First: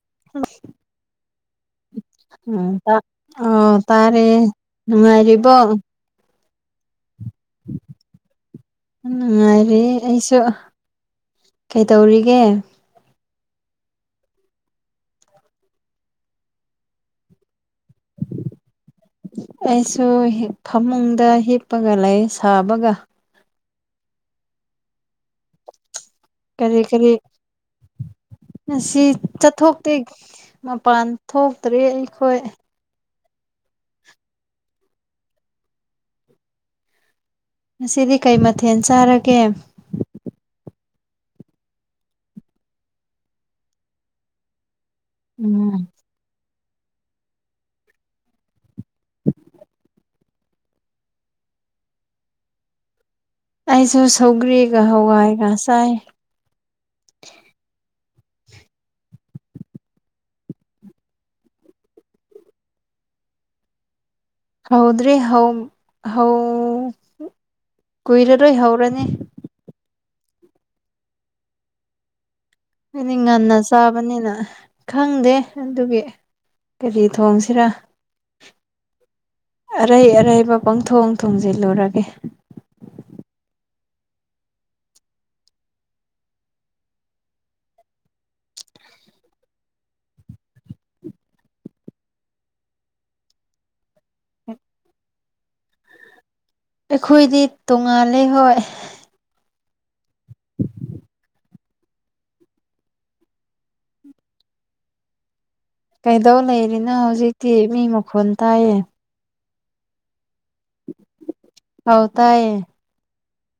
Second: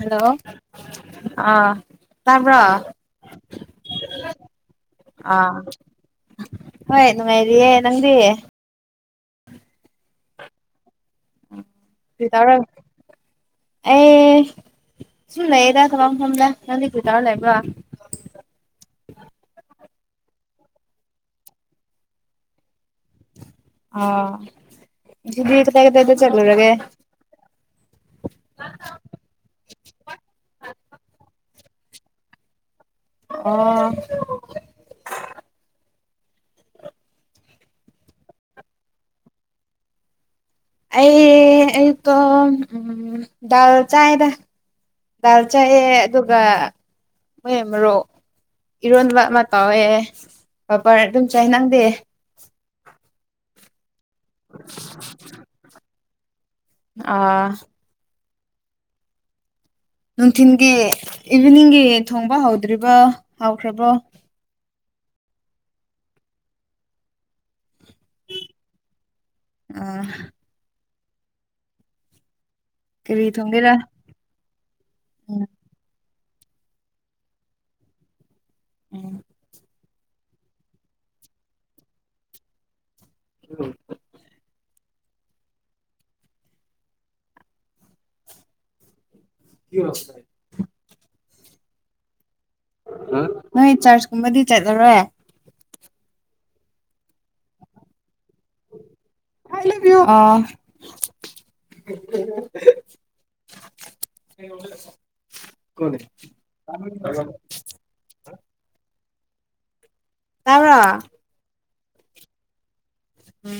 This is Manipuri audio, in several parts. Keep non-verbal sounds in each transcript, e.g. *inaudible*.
ꯍꯜꯂꯣ ꯑꯥ ꯇꯥꯕ꯭ꯔꯣ ꯎ ꯑꯣ ꯇꯥꯔꯦ ꯅꯨꯡꯉꯥꯏꯔꯤꯕ ꯑꯥ ꯍꯣꯏ ꯅꯨꯡꯉꯥꯏꯔꯤꯌꯦꯦ ꯅꯪꯗꯤ ꯀꯔꯤ ꯀꯩꯇꯧꯔꯤꯒꯦ ꯇꯧꯔ ꯑꯩ ꯁꯨꯝ ꯂꯩꯗ ꯊꯕꯛ ꯃꯐꯝꯗ ꯅꯪꯗꯤ ꯀꯩꯗꯧꯔꯒ ꯂꯩꯕꯔꯣ ꯁꯨ ꯐꯃꯨꯡꯗ ꯍꯤꯞꯄꯒ ꯂꯩ ꯁꯥꯕꯒ ꯑ ꯑꯗꯨ ꯀ ꯇꯒꯗꯗ ꯀꯔꯤ ꯀꯔꯤ ꯉꯁꯤ ꯆꯠꯊꯣꯛꯇꯦ ꯃꯄꯥꯟ ꯊꯣꯛꯇ꯭ꯔꯦ ꯑꯩꯈꯣꯏ ꯑ ꯉꯁꯤꯗꯤ ꯀꯩ ꯃꯊꯦꯜ ꯆꯥꯔꯒꯦ ꯑꯩ ꯏꯣ ꯎꯝ ꯗꯥꯜ ꯆꯥꯗ ꯗꯥꯜ ꯎꯝ ꯆꯥꯏꯌꯦ ꯑꯗꯨꯒ ꯃ ꯃꯔꯣꯛ ꯏꯔꯣꯟꯕ ꯑꯃ ꯇꯥꯎꯋꯦ ꯕꯔ ꯑꯗꯨꯝ ꯆꯥꯏ ꯅꯪꯗꯦ *unintelligible* ꯑꯩꯁꯨ ꯁꯧꯒꯔꯤꯒ ꯍꯋꯥꯏꯒ ꯆꯥꯏ ꯑꯥ ꯅꯨꯡꯊꯤꯤꯟꯒꯤ ꯏꯚꯤꯅꯤꯡꯒꯤ ꯊꯣꯡꯕ ꯍꯧꯗ꯭ꯔꯤꯕ ꯍꯧꯈ꯭ꯔꯕꯣ ꯍꯥꯎꯗ꯭ꯔꯔꯤ ꯍ ꯍ ꯀꯨꯏꯔꯔꯣꯏ ꯍꯧꯔꯅꯦ ꯑ ꯍꯥꯏꯗꯤ ꯀꯔꯤ ꯉꯟꯅ ꯊꯣꯡꯒꯦꯔꯥ ꯆꯥꯕꯅꯤꯅ ꯈꯪꯗꯦ ꯎꯝ ꯑꯗꯨꯒꯤ ꯀꯔꯤ ꯊꯣꯡꯁꯤꯔꯥ ꯎꯝ ꯑꯔꯩ ꯑꯔꯩꯕ ꯄꯪꯊꯣꯡ ꯊꯣꯡꯖꯤꯜꯂꯨꯔꯒꯦ ꯎꯝ ꯀ ꯔꯁ ꯍꯥꯏ ꯅꯣꯏ ꯆꯥꯔꯖ ꯀꯨꯝꯕꯗꯤ ꯆꯠꯂꯔꯣꯏ ꯑꯩꯈꯣꯏꯗꯤ ꯇꯣꯉꯥꯜꯂꯦ ꯍꯣꯏ ꯌ ꯑ *unintelligible* ꯀꯩꯗꯧ ꯂꯩꯔꯤꯅ ꯍꯧꯖꯤꯛꯇꯤ ꯃꯤ ꯃꯈꯣꯟꯜ ꯇꯥꯏꯌꯦ ꯇ꯭ꯔ ꯍꯧ ꯇꯑꯌꯦ ꯎꯝ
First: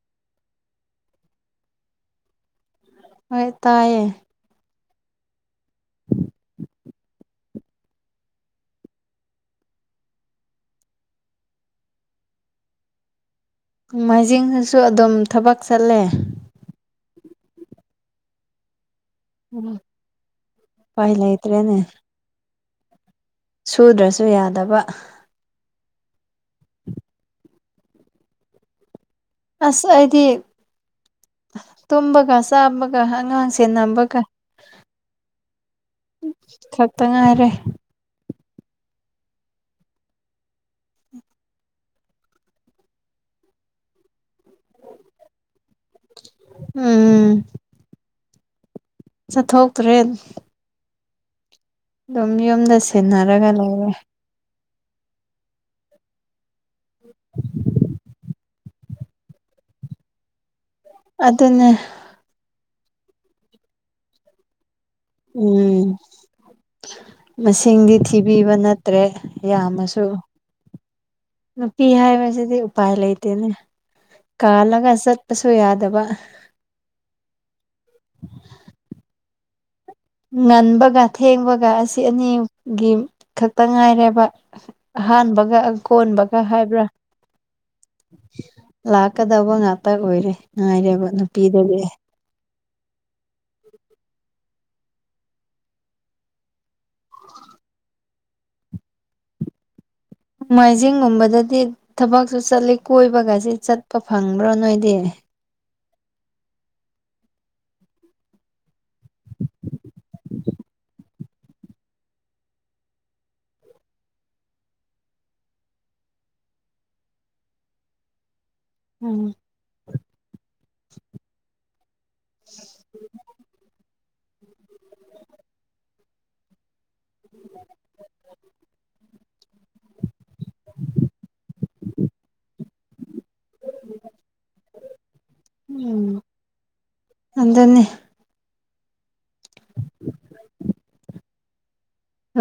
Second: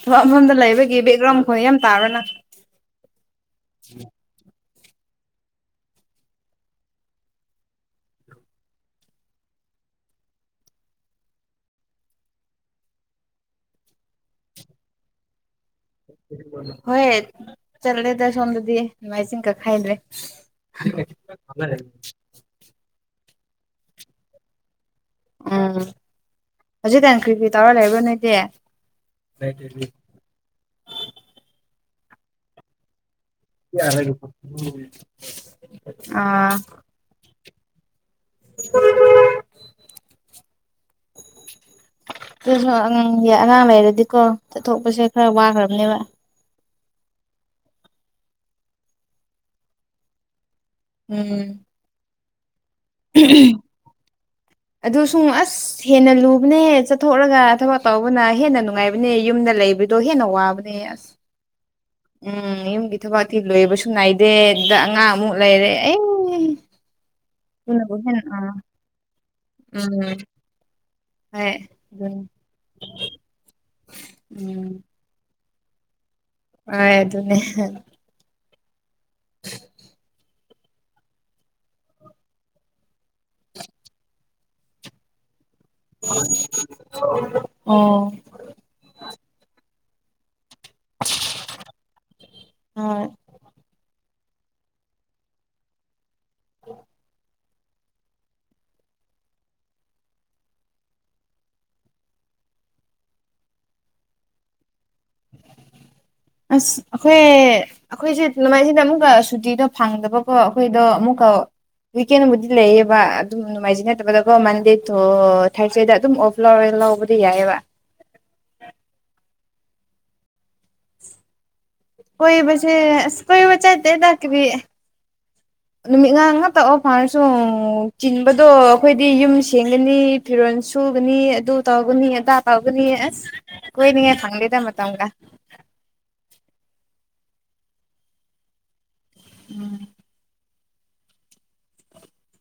ꯊꯛ ꯃꯐꯝꯗ ꯂꯩꯕꯒꯤ ꯕꯦꯛꯒ꯭ꯔꯥꯎꯟ ꯈꯣꯡ ꯌꯥꯝ ꯇꯥꯕꯅ ꯍꯣꯏ ꯇꯥꯏꯌꯦ ꯃꯥꯏꯖꯤꯡꯁꯤꯁꯨ ꯑꯗꯨꯝ ꯊꯕꯛ ꯆꯠꯂꯦ ꯍꯣꯏ ꯆꯠꯔꯦꯗ ꯁꯣꯟꯗꯗꯤ ꯃꯥꯏ ꯆꯤꯡ ꯀ ꯈꯥꯏꯗ꯭ꯔꯦ ꯎꯄꯥꯏ ꯂꯩꯇ꯭ꯔꯦꯅꯦ ꯁꯨꯗ꯭ꯔꯁꯨ ꯌꯥꯗꯕ ꯎꯝ ꯍꯧꯖꯤꯛ ꯇꯟ ꯀ꯭ꯔꯤ ꯀ ꯇꯧꯔ ꯂꯩꯔ ꯅꯣꯏꯗꯤ ꯑꯁ ꯑꯩꯗꯤ ꯇꯨꯝꯕꯒ ꯆꯥꯃꯒ ꯑꯥ ꯈꯛꯇ ꯉꯥꯏꯔꯦ ꯎꯝ ꯑꯗꯨꯁꯨꯉꯥꯡ ꯑꯉꯥꯡ ꯂꯩꯔꯗꯤꯀꯣ ꯆꯠꯊꯣꯛꯄꯁꯦ ꯈꯔ ꯋꯥꯈ꯭ꯔꯕꯅꯦꯕ ꯎꯝ ꯆꯠꯊꯣꯛꯇ꯭ꯔꯦ ꯎꯝ ꯑꯗꯨꯝ ꯌꯨꯝꯗ ꯁꯦꯟꯅꯔꯒ ꯂꯩꯔꯦ ꯑꯗꯨ ꯁꯨꯡ ꯑꯁ ꯍꯦꯟꯅ ꯂꯨꯕꯅꯦ ꯆꯠꯊꯣꯛꯔꯒ ꯊꯕꯛ ꯇꯧꯕꯅ ꯍꯦꯟꯅ ꯅꯨꯡꯉꯥꯏꯕꯅꯦ ꯌꯨꯝꯗ ꯂꯩꯕꯗꯣ ꯍꯦꯟꯅ ꯋꯥꯕ ꯑꯗꯨꯗꯅꯦ ꯎꯝ ꯌꯨꯝꯒꯤ ꯊꯕꯇꯤ ꯂꯣꯏꯕꯁꯨ ꯅꯥꯏꯗꯦꯗ ꯑꯉꯥꯡꯃꯨꯛ ꯂꯩꯔꯦ ꯎꯝ ꯑꯦ ꯃꯁꯤꯡꯗꯤ ꯑꯗꯨꯅꯕꯨ ꯍꯦꯟꯅ ꯑꯥ ꯊꯤꯕꯤꯕ ꯅꯠꯇ꯭ꯔꯦ ꯌꯥꯝꯃꯁꯨ ꯎꯝ ꯍꯣꯏ ꯅꯨꯄꯤ ꯑꯗꯨꯅꯤ ꯍꯥꯏꯕꯁꯤꯗꯤ ꯎꯄꯥꯏ ꯂꯩꯇꯦꯅꯦ ꯀꯥꯜꯂꯒ ꯆꯠ ꯑꯨ ꯌꯥꯗꯕ ꯑ ꯑꯗꯨꯅꯦ ꯉꯟꯕꯒ ꯊꯦꯡꯕꯒ ꯑꯁꯤ ꯑꯅꯤꯒꯤ ꯈꯛꯇ ꯉꯥꯏꯔꯦꯕ ꯑꯍꯥꯟꯕ ꯀꯣꯟꯕꯒ ꯍꯥꯏꯕ꯭ꯔꯥ ꯑꯣ ꯂꯥꯛꯀꯗꯕ ꯉ ꯇ ꯑꯣꯏꯔꯦ ꯉꯥꯏꯔꯦꯕ ꯅꯨꯄꯤꯗꯨꯗꯤ ꯍꯣꯏ ꯃꯥꯏꯖꯤꯡꯒꯨꯝꯕꯗꯗꯤ ꯊꯕꯛꯁꯨ ꯆꯠꯂꯤ ꯀꯣꯏꯕꯒꯁꯤꯦ ꯆꯠꯄ ꯐꯪꯕ꯭ꯔꯣ ꯅꯣꯏꯗꯤ *unintelligible* ꯑꯁ ꯑꯩꯈꯣꯏ ꯑꯩꯈꯣꯏꯁꯦ ꯅꯃꯥꯏꯁꯤꯗ ꯑꯃꯨꯛꯀ ꯁꯨꯇꯤꯗꯣ ꯐꯪꯗꯕꯀꯣ ꯑꯩꯈꯣꯏꯗꯣ ꯑꯃꯨꯛꯀ ꯋꯤꯛꯀꯦꯟꯕꯨꯗꯤ ꯂꯩꯌꯦꯕ ꯑꯗꯨꯝ ꯅꯨꯡꯉꯥꯏꯖꯩ ꯅꯠꯇꯕꯗꯀꯣ ꯃꯟꯗꯦꯗꯣ ꯊꯥꯔꯁꯗꯦꯗ ꯑꯗꯨꯝ ꯑꯣꯐ ꯂꯧꯔꯦ ꯂꯕꯗꯤ ꯌꯥꯑꯦꯕ ꯎꯝ ꯀꯣꯏ ꯁꯦ ꯀꯣꯏ ꯆꯥꯏ ꯏꯗ ꯊ ꯀꯕꯤ ꯅꯨꯃꯤꯠ ꯉꯥꯡꯉ ꯉ ꯇ ꯑꯣꯐ ꯐꯔꯁꯨ ꯆꯤꯟꯕꯗꯣ ꯑꯩꯈꯣꯏꯗꯤ ꯌꯨꯝ ꯁ ꯁꯦꯝꯒꯅꯤ ꯐꯤꯔꯣꯜ ꯁꯨꯒꯅꯤ ꯑꯗꯨ ꯇ ꯄꯕꯅꯤꯗꯥ ꯄꯥꯥꯎꯕꯅꯤ ꯀꯣꯏꯅꯤ ꯐꯪꯂꯤꯗ ꯃ ꯆꯣꯡ ꯑꯗꯅꯤꯦ ꯎꯝ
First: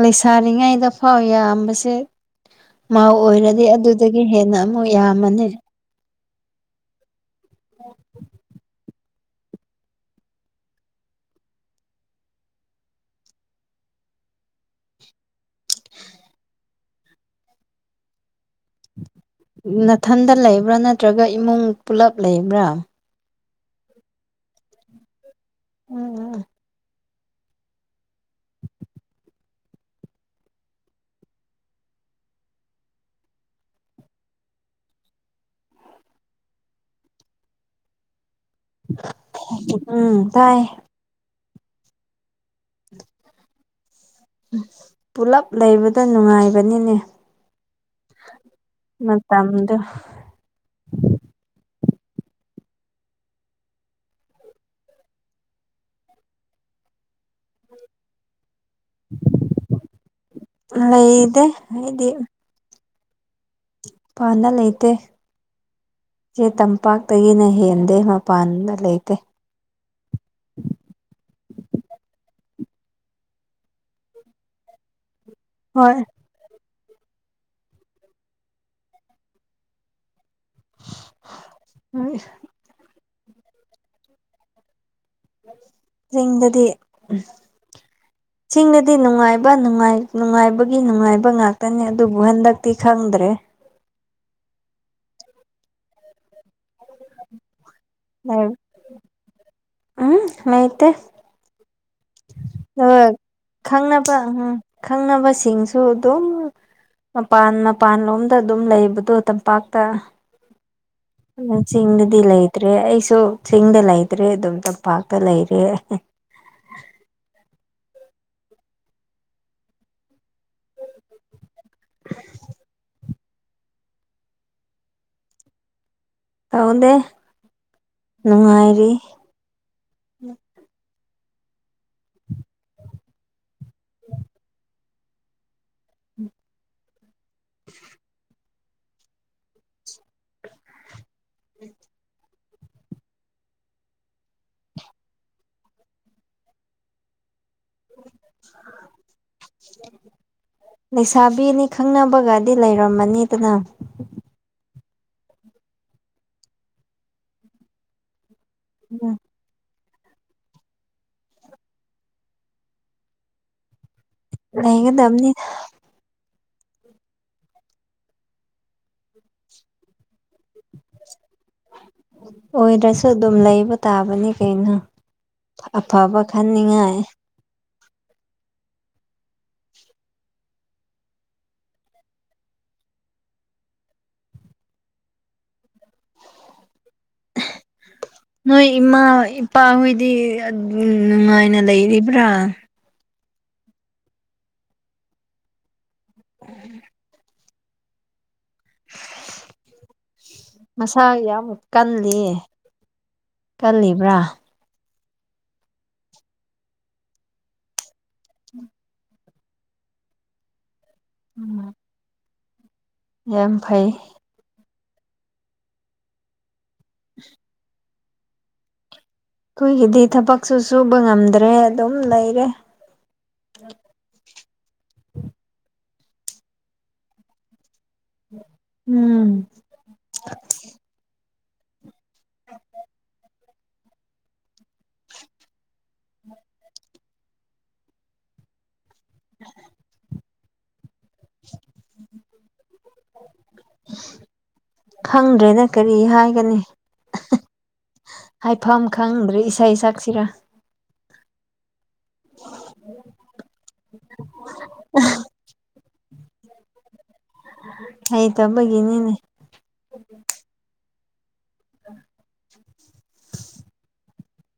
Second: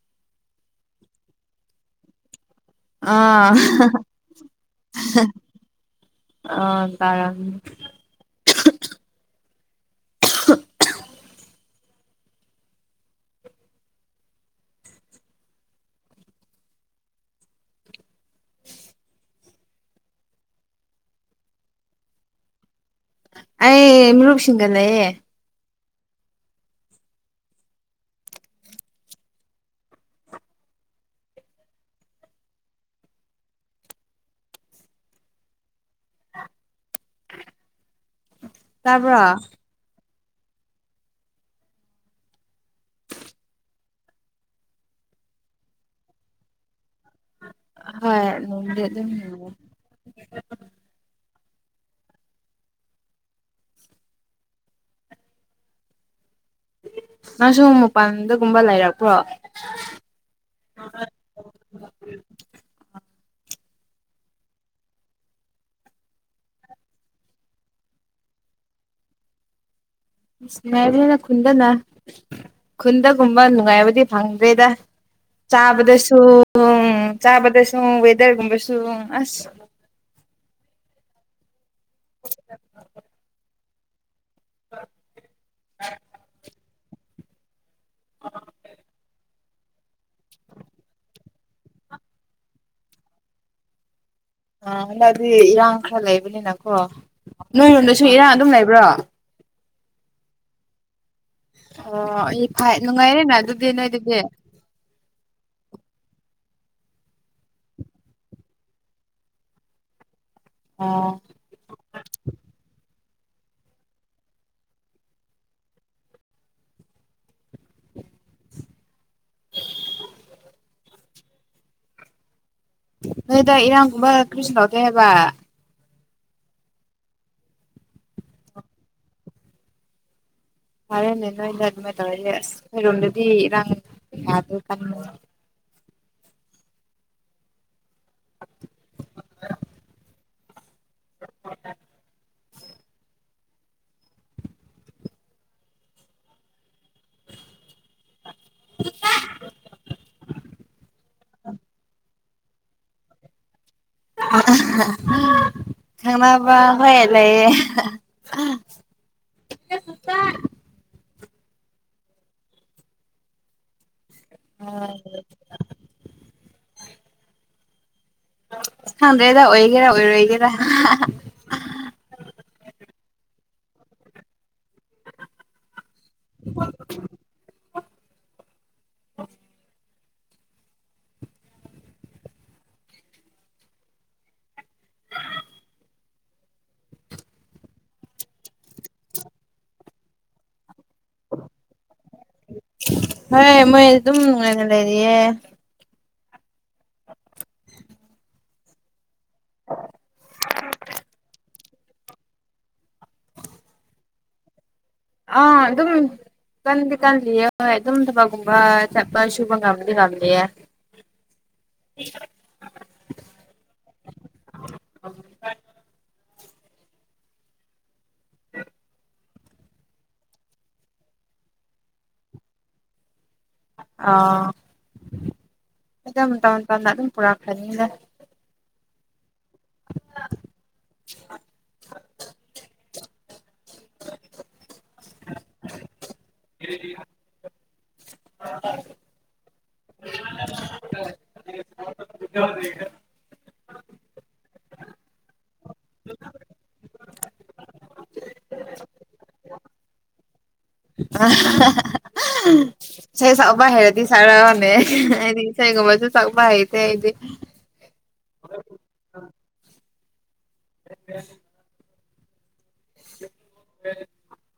ꯂꯩꯁꯥꯔꯤꯉꯩꯗ ꯐꯥꯎ ꯌꯥꯝꯕꯁꯦ ꯃꯥꯎ ꯑꯥ ꯑꯣꯏꯔꯗꯤ ꯑꯗꯨꯗꯒꯤ ꯍꯦꯟꯅ ꯑꯃꯨꯛ ꯌꯥꯝꯃꯅꯤ ꯑ ꯇꯔꯝ *unintelligible* ꯅꯥꯊꯟꯗ ꯂꯩꯕ꯭ꯔꯥ ꯅꯠꯇ꯭ꯔꯒ ꯏꯃꯨꯡ ꯄꯨꯂꯞ ꯂꯩꯕ꯭ꯔꯥ ꯑꯩ ꯃꯔꯨꯁꯤꯡꯒꯗꯌꯦ ꯎꯝ ꯎꯝ ꯇꯥꯕ꯭ꯔꯣ ꯎꯝ ꯇꯥꯏ ꯄꯨꯂꯞ ꯂꯩꯕꯗ ꯅꯨꯡꯉꯥꯏꯕꯅꯤꯅꯦ ꯍꯣꯏ ꯅꯨꯡꯗꯤ ꯑꯗꯨꯝ ꯃꯗ ꯅꯨꯡꯉꯥꯏ ꯅ ꯁꯣꯃ ꯄꯗ ꯨꯝꯕ ꯂꯩꯔꯄ꯭ꯔꯣ ꯂꯩꯗꯦ ꯄꯥꯅ ꯂꯩꯇꯦ ꯆꯦ ꯇꯝꯄꯥꯛꯇꯒꯤꯅ ꯍꯦꯟꯗꯦ ꯃꯄꯥꯟꯗ ꯂꯩꯇꯦ ꯃꯅ ꯈꯨꯟꯗꯅ ꯈꯨꯟꯗꯒꯨꯝꯕ ꯅꯨꯡꯉꯥꯏꯕꯗꯤ ꯐꯪꯗ꯭ꯔꯦꯗ ꯍꯣꯏ ꯆꯥꯕꯗꯁꯨ ꯎ ꯆꯥꯕꯗꯁꯨ ꯦꯗꯔꯒꯨꯝꯕꯁꯨ ꯑꯁ ꯍꯣꯏ ꯑ ꯆꯤꯡꯗꯗꯤ ꯆꯤꯡꯗꯗꯤ ꯅꯨꯡꯉꯥꯏꯕ ꯅꯨꯡꯉꯥꯏ ꯅꯨꯡꯉꯥꯏꯕꯒꯤ ꯅꯨꯡꯉꯥꯏꯕ ꯉꯥꯛꯇꯅꯤ ꯑꯗꯨꯕꯨ ꯍꯟꯗꯛꯇꯤ ꯈꯪꯗ꯭ꯔꯦ ꯑꯥ ꯍꯟꯗꯛꯗꯤ ꯏꯔꯥꯡ ꯈꯔ ꯂꯩꯕꯅꯤꯅꯀꯣ ꯅꯣꯏꯔꯣꯝꯗꯁꯨ ꯏꯔꯥꯡ ꯑꯗꯨꯝ ꯂꯩꯕ꯭ꯔꯣ ꯎꯝ ꯂꯩꯇꯦ ꯑꯣ ꯑꯩ ꯐꯥꯏ ꯍꯣꯏ ꯅꯨꯡꯉꯥꯏꯔꯦꯅ ꯑꯗꯨꯗꯤ ꯈꯪꯅꯕ ꯅꯣꯏꯗꯗꯤ ꯎꯝ ꯈꯪꯅꯕꯁꯤꯡꯁꯨ ꯑꯗꯨꯝ ꯃꯄꯥꯟ ꯃꯄꯥꯟꯂꯣꯝꯗ ꯑꯗꯨꯝ ꯂꯩꯕꯗꯣ ꯇꯝꯄꯥꯛꯇ ꯑꯣ ꯆꯤꯡꯗꯗꯤꯂ ꯂꯩꯗ꯭ꯔꯦ ꯑꯩ ꯆꯤꯡꯗ ꯂꯩꯇ꯭ꯔꯦ ꯑꯗꯨꯝ ꯇꯝꯄꯥꯛꯇ ꯂꯩꯔꯦ *inaudible* ꯅꯣꯏꯗ ꯏꯔꯥꯡꯒꯨꯝꯕ ꯀ꯭ꯔꯤꯁꯨ ꯇꯧꯗꯦꯕ ꯇꯧꯗꯦ ꯅꯨꯡꯉꯥꯏꯔꯤ ꯐꯔꯦꯅꯦ ꯅꯣꯏꯗ ꯑꯗꯨꯃꯥꯏꯅ ꯇꯧꯔꯁꯦ ꯑꯁ ꯑꯩꯣꯏꯔꯣꯝꯗꯗꯤ ꯏꯔꯥꯡꯗ ꯀ ꯎꯝ ꯑ *unintelligible* ꯂꯩꯁꯥꯕꯤꯅꯤ ꯈꯪꯅꯕꯒꯅꯤ ꯗꯤ ꯂꯩꯔꯝꯃꯅꯤꯗꯅ ꯈꯪꯅꯕ ꯍꯣꯏ ꯂꯩꯌꯦ ꯎꯝ ꯆꯔ ꯂꯩꯒꯗꯝꯅꯤ ꯈꯪꯗ꯭ꯔꯦꯗ ꯑꯣꯏꯒꯦꯔ ꯑꯣꯏꯔꫭꯏꯒꯦꯔꯥ ꯑꯣꯏꯔꯁꯨ ꯑꯗꯨꯝ ꯂꯩꯕ ꯇꯥꯕꯅꯤ ꯀꯩꯅꯣ ꯑꯐꯕ ꯈꯟꯅꯤꯡꯉꯥꯏ *inaudible* *inaudible* ꯅꯣꯏ ꯏꯃꯥ ꯏꯄꯥꯍꯣꯏꯗꯤ ꯑꯗꯨꯝ ꯅꯨꯡꯉꯥꯏꯅ ꯂꯩꯔꯤꯕ꯭ꯔꯥ ꯍꯣꯏ ꯃꯣꯏ ꯑꯗꯨꯝ ꯑꯣꯏꯅ ꯂꯩꯔꯤꯌꯦ ꯎꯝ ꯃꯁꯥ ꯌꯥꯎꯕ ꯀꯜꯂꯤ ꯀꯜꯂꯤꯕ꯭ꯔꯥ ꯑ ꯑꯗꯨꯝ ꯀꯟꯗꯤ ꯀꯜꯂꯤꯌꯦ ꯍꯣꯏ ꯑꯗꯨꯝ ꯊꯕꯛꯀꯨꯝꯕ ꯆꯠꯄ ꯁꯨꯕ ꯉꯝꯗꯤ ꯉꯝꯂꯤꯌꯦ *inaudible* *unintelligible* ꯌꯥꯝ ꯐꯩ ꯑ *unintelligible* *unintelligible* ꯑꯈꯣꯏꯒꯤꯗꯤ ꯊꯕꯛꯁꯨ ꯁꯨꯕ ꯉꯝꯗ꯭ꯔꯦ ꯑꯗꯨꯝ ꯂꯩꯔꯦ ꯑ ꯃꯤꯇꯝ ꯃꯤꯇꫭꯟ ꯇꯝꯅ ꯑꯗꯨꯝ ꯄꯨꯔꯛꯀꯅꯤꯗ ꯎꯝ *unintelligible* *unintelligible* *unintelligible* *unintelligible* *unintelligible* *unintelligible* ꯈꯪꯗ꯭ꯔꯦꯗ ꯀꯔꯤ ꯍꯥꯏꯒꯅꯤ ꯍꯥꯏꯐꯝ ꯈꯪꯗ꯭ꯔꯦ ꯏꯁꯩ ꯁꯛꯁꯤꯔꯥ ꯑꯍꯥ ꯍꯥ ꯑꯍꯥ ꯑꯍꯥ ꯏꯁꯩ ꯁꯛꯄ ꯍꯩꯔꯗꯤ ꯁꯛꯔꫭꯅꯦ ꯑꯩꯗꯤ ꯏꯁꯩꯒꯨꯝꯕꯁꯨ ꯁꯛꯄ ꯍꯩꯇꯦ ꯑꯩꯗꯤ ꯍꯩꯇꯕꯒꯤꯅꯤꯅꯦ *unintelligible* *unintelligible*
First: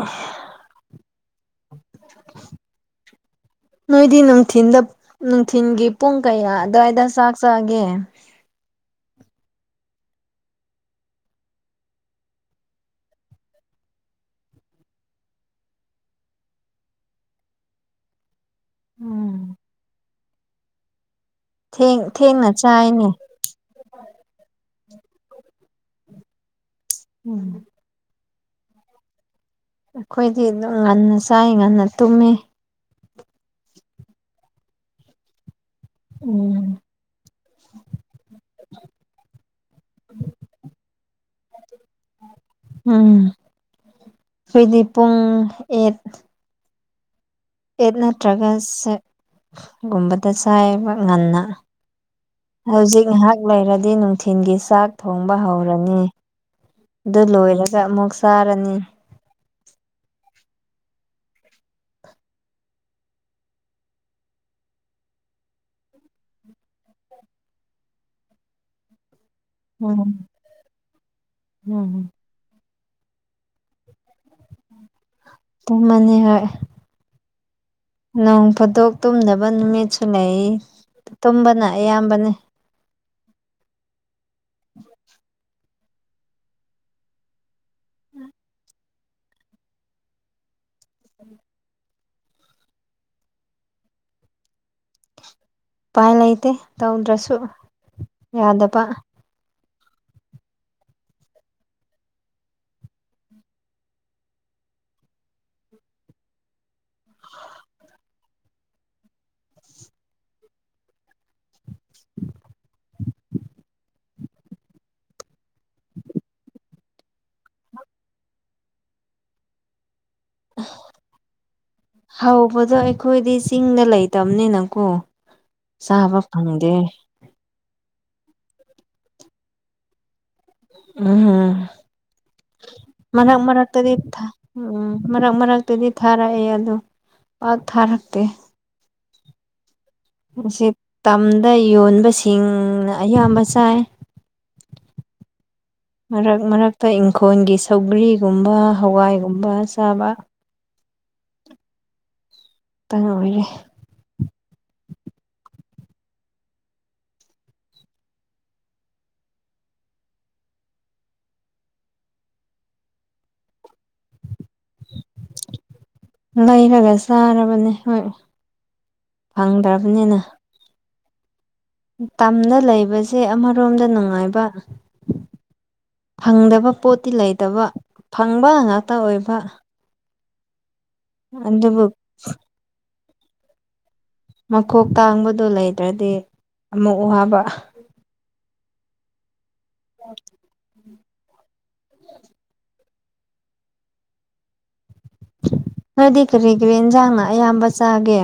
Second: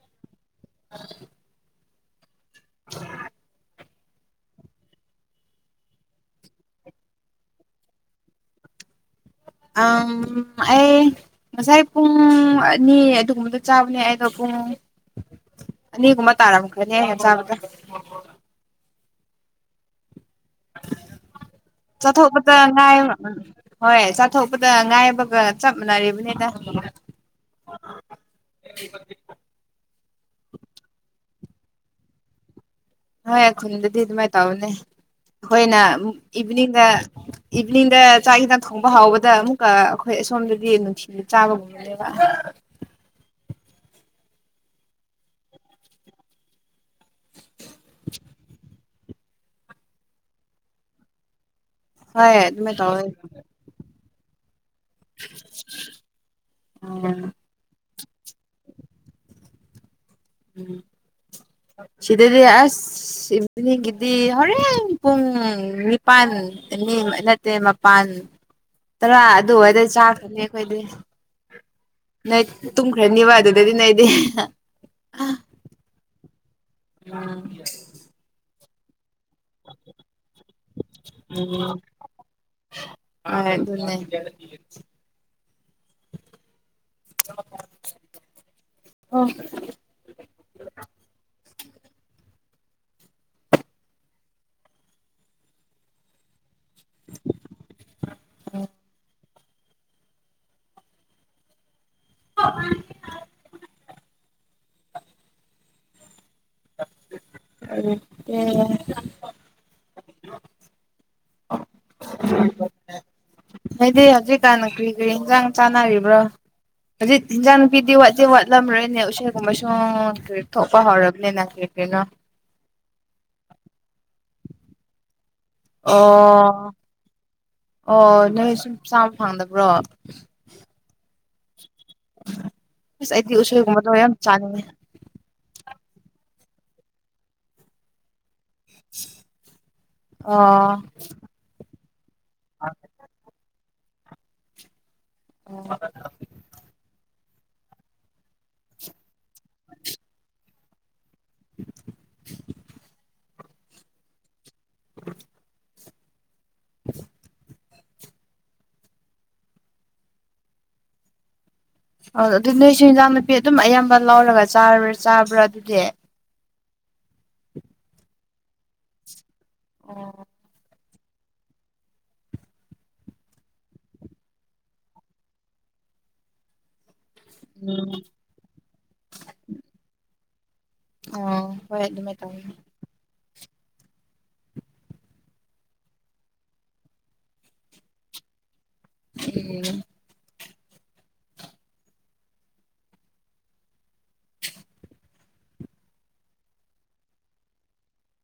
ꯑ *unintelligible* ꯅꯣꯏꯗꯤ ꯅꯨꯡꯊꯤꯟꯗ ꯅꯨꯡꯊꯤꯟꯒꯤ ꯄꯨꯡ ꯀꯌꯥ ꯑ꯭ꯗꯥꯏꯗ ꯆꯥꯛ ꯆꯥꯒꯦ *unintelligible* ꯑꯪ ꯑꯩ ꯉꯁꯥꯏ ꯄꯨꯡ ꯑꯅꯤ ꯑꯗꯨꯒꯨꯝꯕꯗ ꯆꯥꯕꯅꯦ ꯑꯗꯣ ꯄꯨꯡ *unintelligible* *inaudible* ꯑꯅꯤꯒꯨꯝꯕ ꯇꯥꯔꯝꯒꯅꯤ ꯑꯩꯅ ꯆꯥꯕꯗ ꯎꯝ ꯊꯦꯡ ꯊꯦꯡꯅ ꯆꯠꯊꯣꯛꯄꯗꯥ ꯆꯥꯏꯅꯦ ꯍꯣꯏ ꯑꯗ ꯉꯥꯏꯕꯒ ꯆꯞ ꯃꯥꯟꯅꯔꯤꯕꯅꯤꯗ ꯎꯝ *unintelligible* ꯑꯩꯈꯣꯏꯗꯤ ꯑꯗꯨꯝ ꯉꯟꯅ ꯆꯥꯏ ꯉꯟꯅ ꯇꯨꯝꯃꯤ ꯍꯣꯏ ꯈꯨꯟꯗꯗꯤ ꯑꯗꯨꯃꯥꯏ ꯇꯧꯕꯅꯦ ꯑꯩꯈꯣꯏꯅ ꯎꯝ ꯏꯕꯤꯅꯤꯡꯒ ꯕꯤꯅꯤꯡꯗ ꯆꯥꯛ ꯏꯟꯖꯥꯡ ꯊꯣꯡꯕ ꯍꯥꯎꯕꯗ ꯑꯃꯨꯛꯀ ꯑꯩꯈꯣꯏ ꯑꯁꯣꯝꯗꯗꯤ ꯅꯨꯡꯊꯤ ꯆꯥꯕ ꯒꯨꯝꯕꯅꯦꯕ ꯑꯩꯈꫭꯏꯗꯤ ꯄꯨꯡ ꯑꯦꯠ ꯑꯦꯠ ꯅꯠꯇ꯭ꯔꯒ ꯁꯦꯛ ꯒꯨꯝꯕꯗ ꯆꯥꯏꯌꯦꯕ ꯉꯟꯅ ꯍꯣꯏ ꯑꯗꯨꯃꯥꯏꯅ ꯇꯧꯋꯦ ꯍꯧꯖꯤꯛ ꯉꯥꯏꯍꯥꯛ ꯂꯩꯔꯗꯤ ꯅꯨꯡ ꯊꯤꯟꯒꯤ ꯆꯥꯛ ꯊꯣꯡꯕ ꯍꯧꯔꯅꯤ ꯎꯝ ꯑꯗꯨ ꯂꯣꯏꯔꯒ ꯑꯃꯨꯛ ꯆꯥꯔꯅꯤ ꯎꯝ ꯁꯤꯗꯗꯤ ꯑꯁ ꯏꯕꯤꯅꯤꯡꯒꯤꯗꯤ ꯍꯣꯔꯦꯟ ꯄꯨꯡ ꯅꯤꯄꯥꯟ ꯑꯅꯤ ꯑꯅꯤꯡꯕ ꯅꯠꯇꯦ ꯃꯄꯥꯟ ꯇꯔꯥ ꯑ ꯑꯗꯨ ꯑꯣꯏꯗꯤ ꯎꯝ ꯆꯥꯛꯈꯔꯅꯤ ꯑꯩꯈꯣꯏꯗꯤ ꯎꯝ ꯅꯦꯛ ꯇꯨꯝ ꯈꯔꯅꯦꯕ ꯑꯗꯨꯗꯒꯤꯅꯦ ꯑꯩꯗꯤ ꯇꯨꯝꯃꯅꯤ ꯍꯣꯏ ꯎꯝ ꯅꫭꯡ ꯐꯥꯗꯣꯛ ꯇꯨꯝꯗꯅꯕ ꯅꯨꯃꯤꯠꯁꯨ ꯂꯩ ꯇꯨꯝꯕꯅ ꯑꯌꯥꯝꯕꯅꯦ ꯑ ꯑꯣ ꯎꯝ ꯎꯄꯥꯏ ꯂꯩꯇꯦ ꯇꯧꯗ꯭ꯔꯁꯨ ꯌꯥꯗꯕ *unintelligible* ꯑꯣ ꯍꯥꯏꯗꯤ ꯍꯧꯖꯤꯛꯀꯥꯟꯅ ꯀꯔꯤ ꯀꯔꯤ ꯌꯦꯟꯁꯥꯡ ꯆꯥꯟꯅꯔꯤꯕ꯭ꯔꯣ ꯍꯧꯖꯤꯛ ꯏꯟꯖꯥꯡꯅꯨꯄꯤꯗꯤ ꯋꯥꯠꯆ ꯋꯥꯠꯂꯝꯔꯣꯏꯅꯦ ꯎꯁꫭꯏ ꯒꯨꯝꯕ ꯁꯨꯝ ꯍꯧꯕꯗꯣ ꯑꯩꯈꯣꯏꯗꯤ ꯆꯤꯡꯗ ꯂꯩꯇꯕꯅꯤꯅꯀꯣ ꯆꯥꯕ ꯑꯣ ꯐꯪꯗꯦ ꯑꯣ ꯅꯣꯏ ꯁꯨꯝ ꯆꯥꯕ ꯐꯪꯗꯕ꯭ꯔꯣ ꯎꯝ ꯑꯁ ꯑꯩꯗꯤ ꯃꯔꯛ ꯃꯔꯛ ꯇꯗꯤ ꯎꯁꯣꯏꯒꯨꯝꯕꯗꯣ ꯌꯥꯝ ꯏꯊ ꯆꯥꯅꯤꯡꯉꯦ ꯎꯝ ꯃꯔꯛ ꯃꯔꯛ ꯇꯗꯤ ꯊꯥꯔꯛꯑꯦ ꯑꯗꯣ ꯄꯥꯛ ꯊꯥꯔꯛꯇꯦ ꯑꯣ ꯆꯤꯡꯅ ꯑꯌꯥꯝꯕ ꯆꯥꯏ ꯃꯔꯛ ꯃꯔꯛꯇ ꯈꯣꯟꯒꯤ ꯁꯧꯒ꯭ꯔꯤꯒꯨꯝꯕ ꯍꯋꯥꯏꯒꯨꯝꯕ ꯆꯥꯕ *inaudible* ꯇꯉꯕꯤꯔꯦ *inaudible* *inaudible* ꯑ ꯑꯗꯨ ꯅꯣꯏꯁꯨ ꯏꯟꯖꯥꯡ ꯅꯨꯄꯤ ꯑꯗꯨꯝ ꯑꯌꯥꯝꯕ ꯂꯧꯔꯒ ꯆꯥꯕ꯭ꯔꯥ ꯆꯥꯕ꯭ꯔꯥ ꯑꯗꯨꯗꯤ ꯆꯥꯔꯕꯅꯦ ꯍꯣꯏ ꯐꯪꯗ꯭ꯔꯕꯅꯤꯅ ꯑꯣ ꯇꯝꯗꯥ ꯂꯩꯕꯁꯦ ꯑꯃꯔꯣꯝꯗ ꯅꯨꯡꯉꯥꯏꯕ ꯐꯪꯗꯕ ꯄꯣꯠꯇꯤ ꯂꯩꯇꯕ ꯎꯝ ꯐꯪꯕ ꯉꯥꯛꯇ ꯑꯣꯏꯕ ꯑꫭ ꯍꯣꯏ ꯑꯗꯨꯕꯨ ꯑꯗꯨꯃꯥꯏ ꯇꯧꯋꯤ ꯃꯈꯣꯛ ꯇꯥꯡꯕꯗꯨ ꯂꯩꯗ꯭ꯔꯗꯤ ꯑꯃꯨꯛ ꯋꯥꯕ ꯎꯝ ꯑ ꯅꯗꯤ ꯀꯔꯤ ꯀꯔꯤ ꯏꯟꯁꯥꯡꯅ ꯑꯌꯥꯝꯕ ꯆꯥꯒꯦ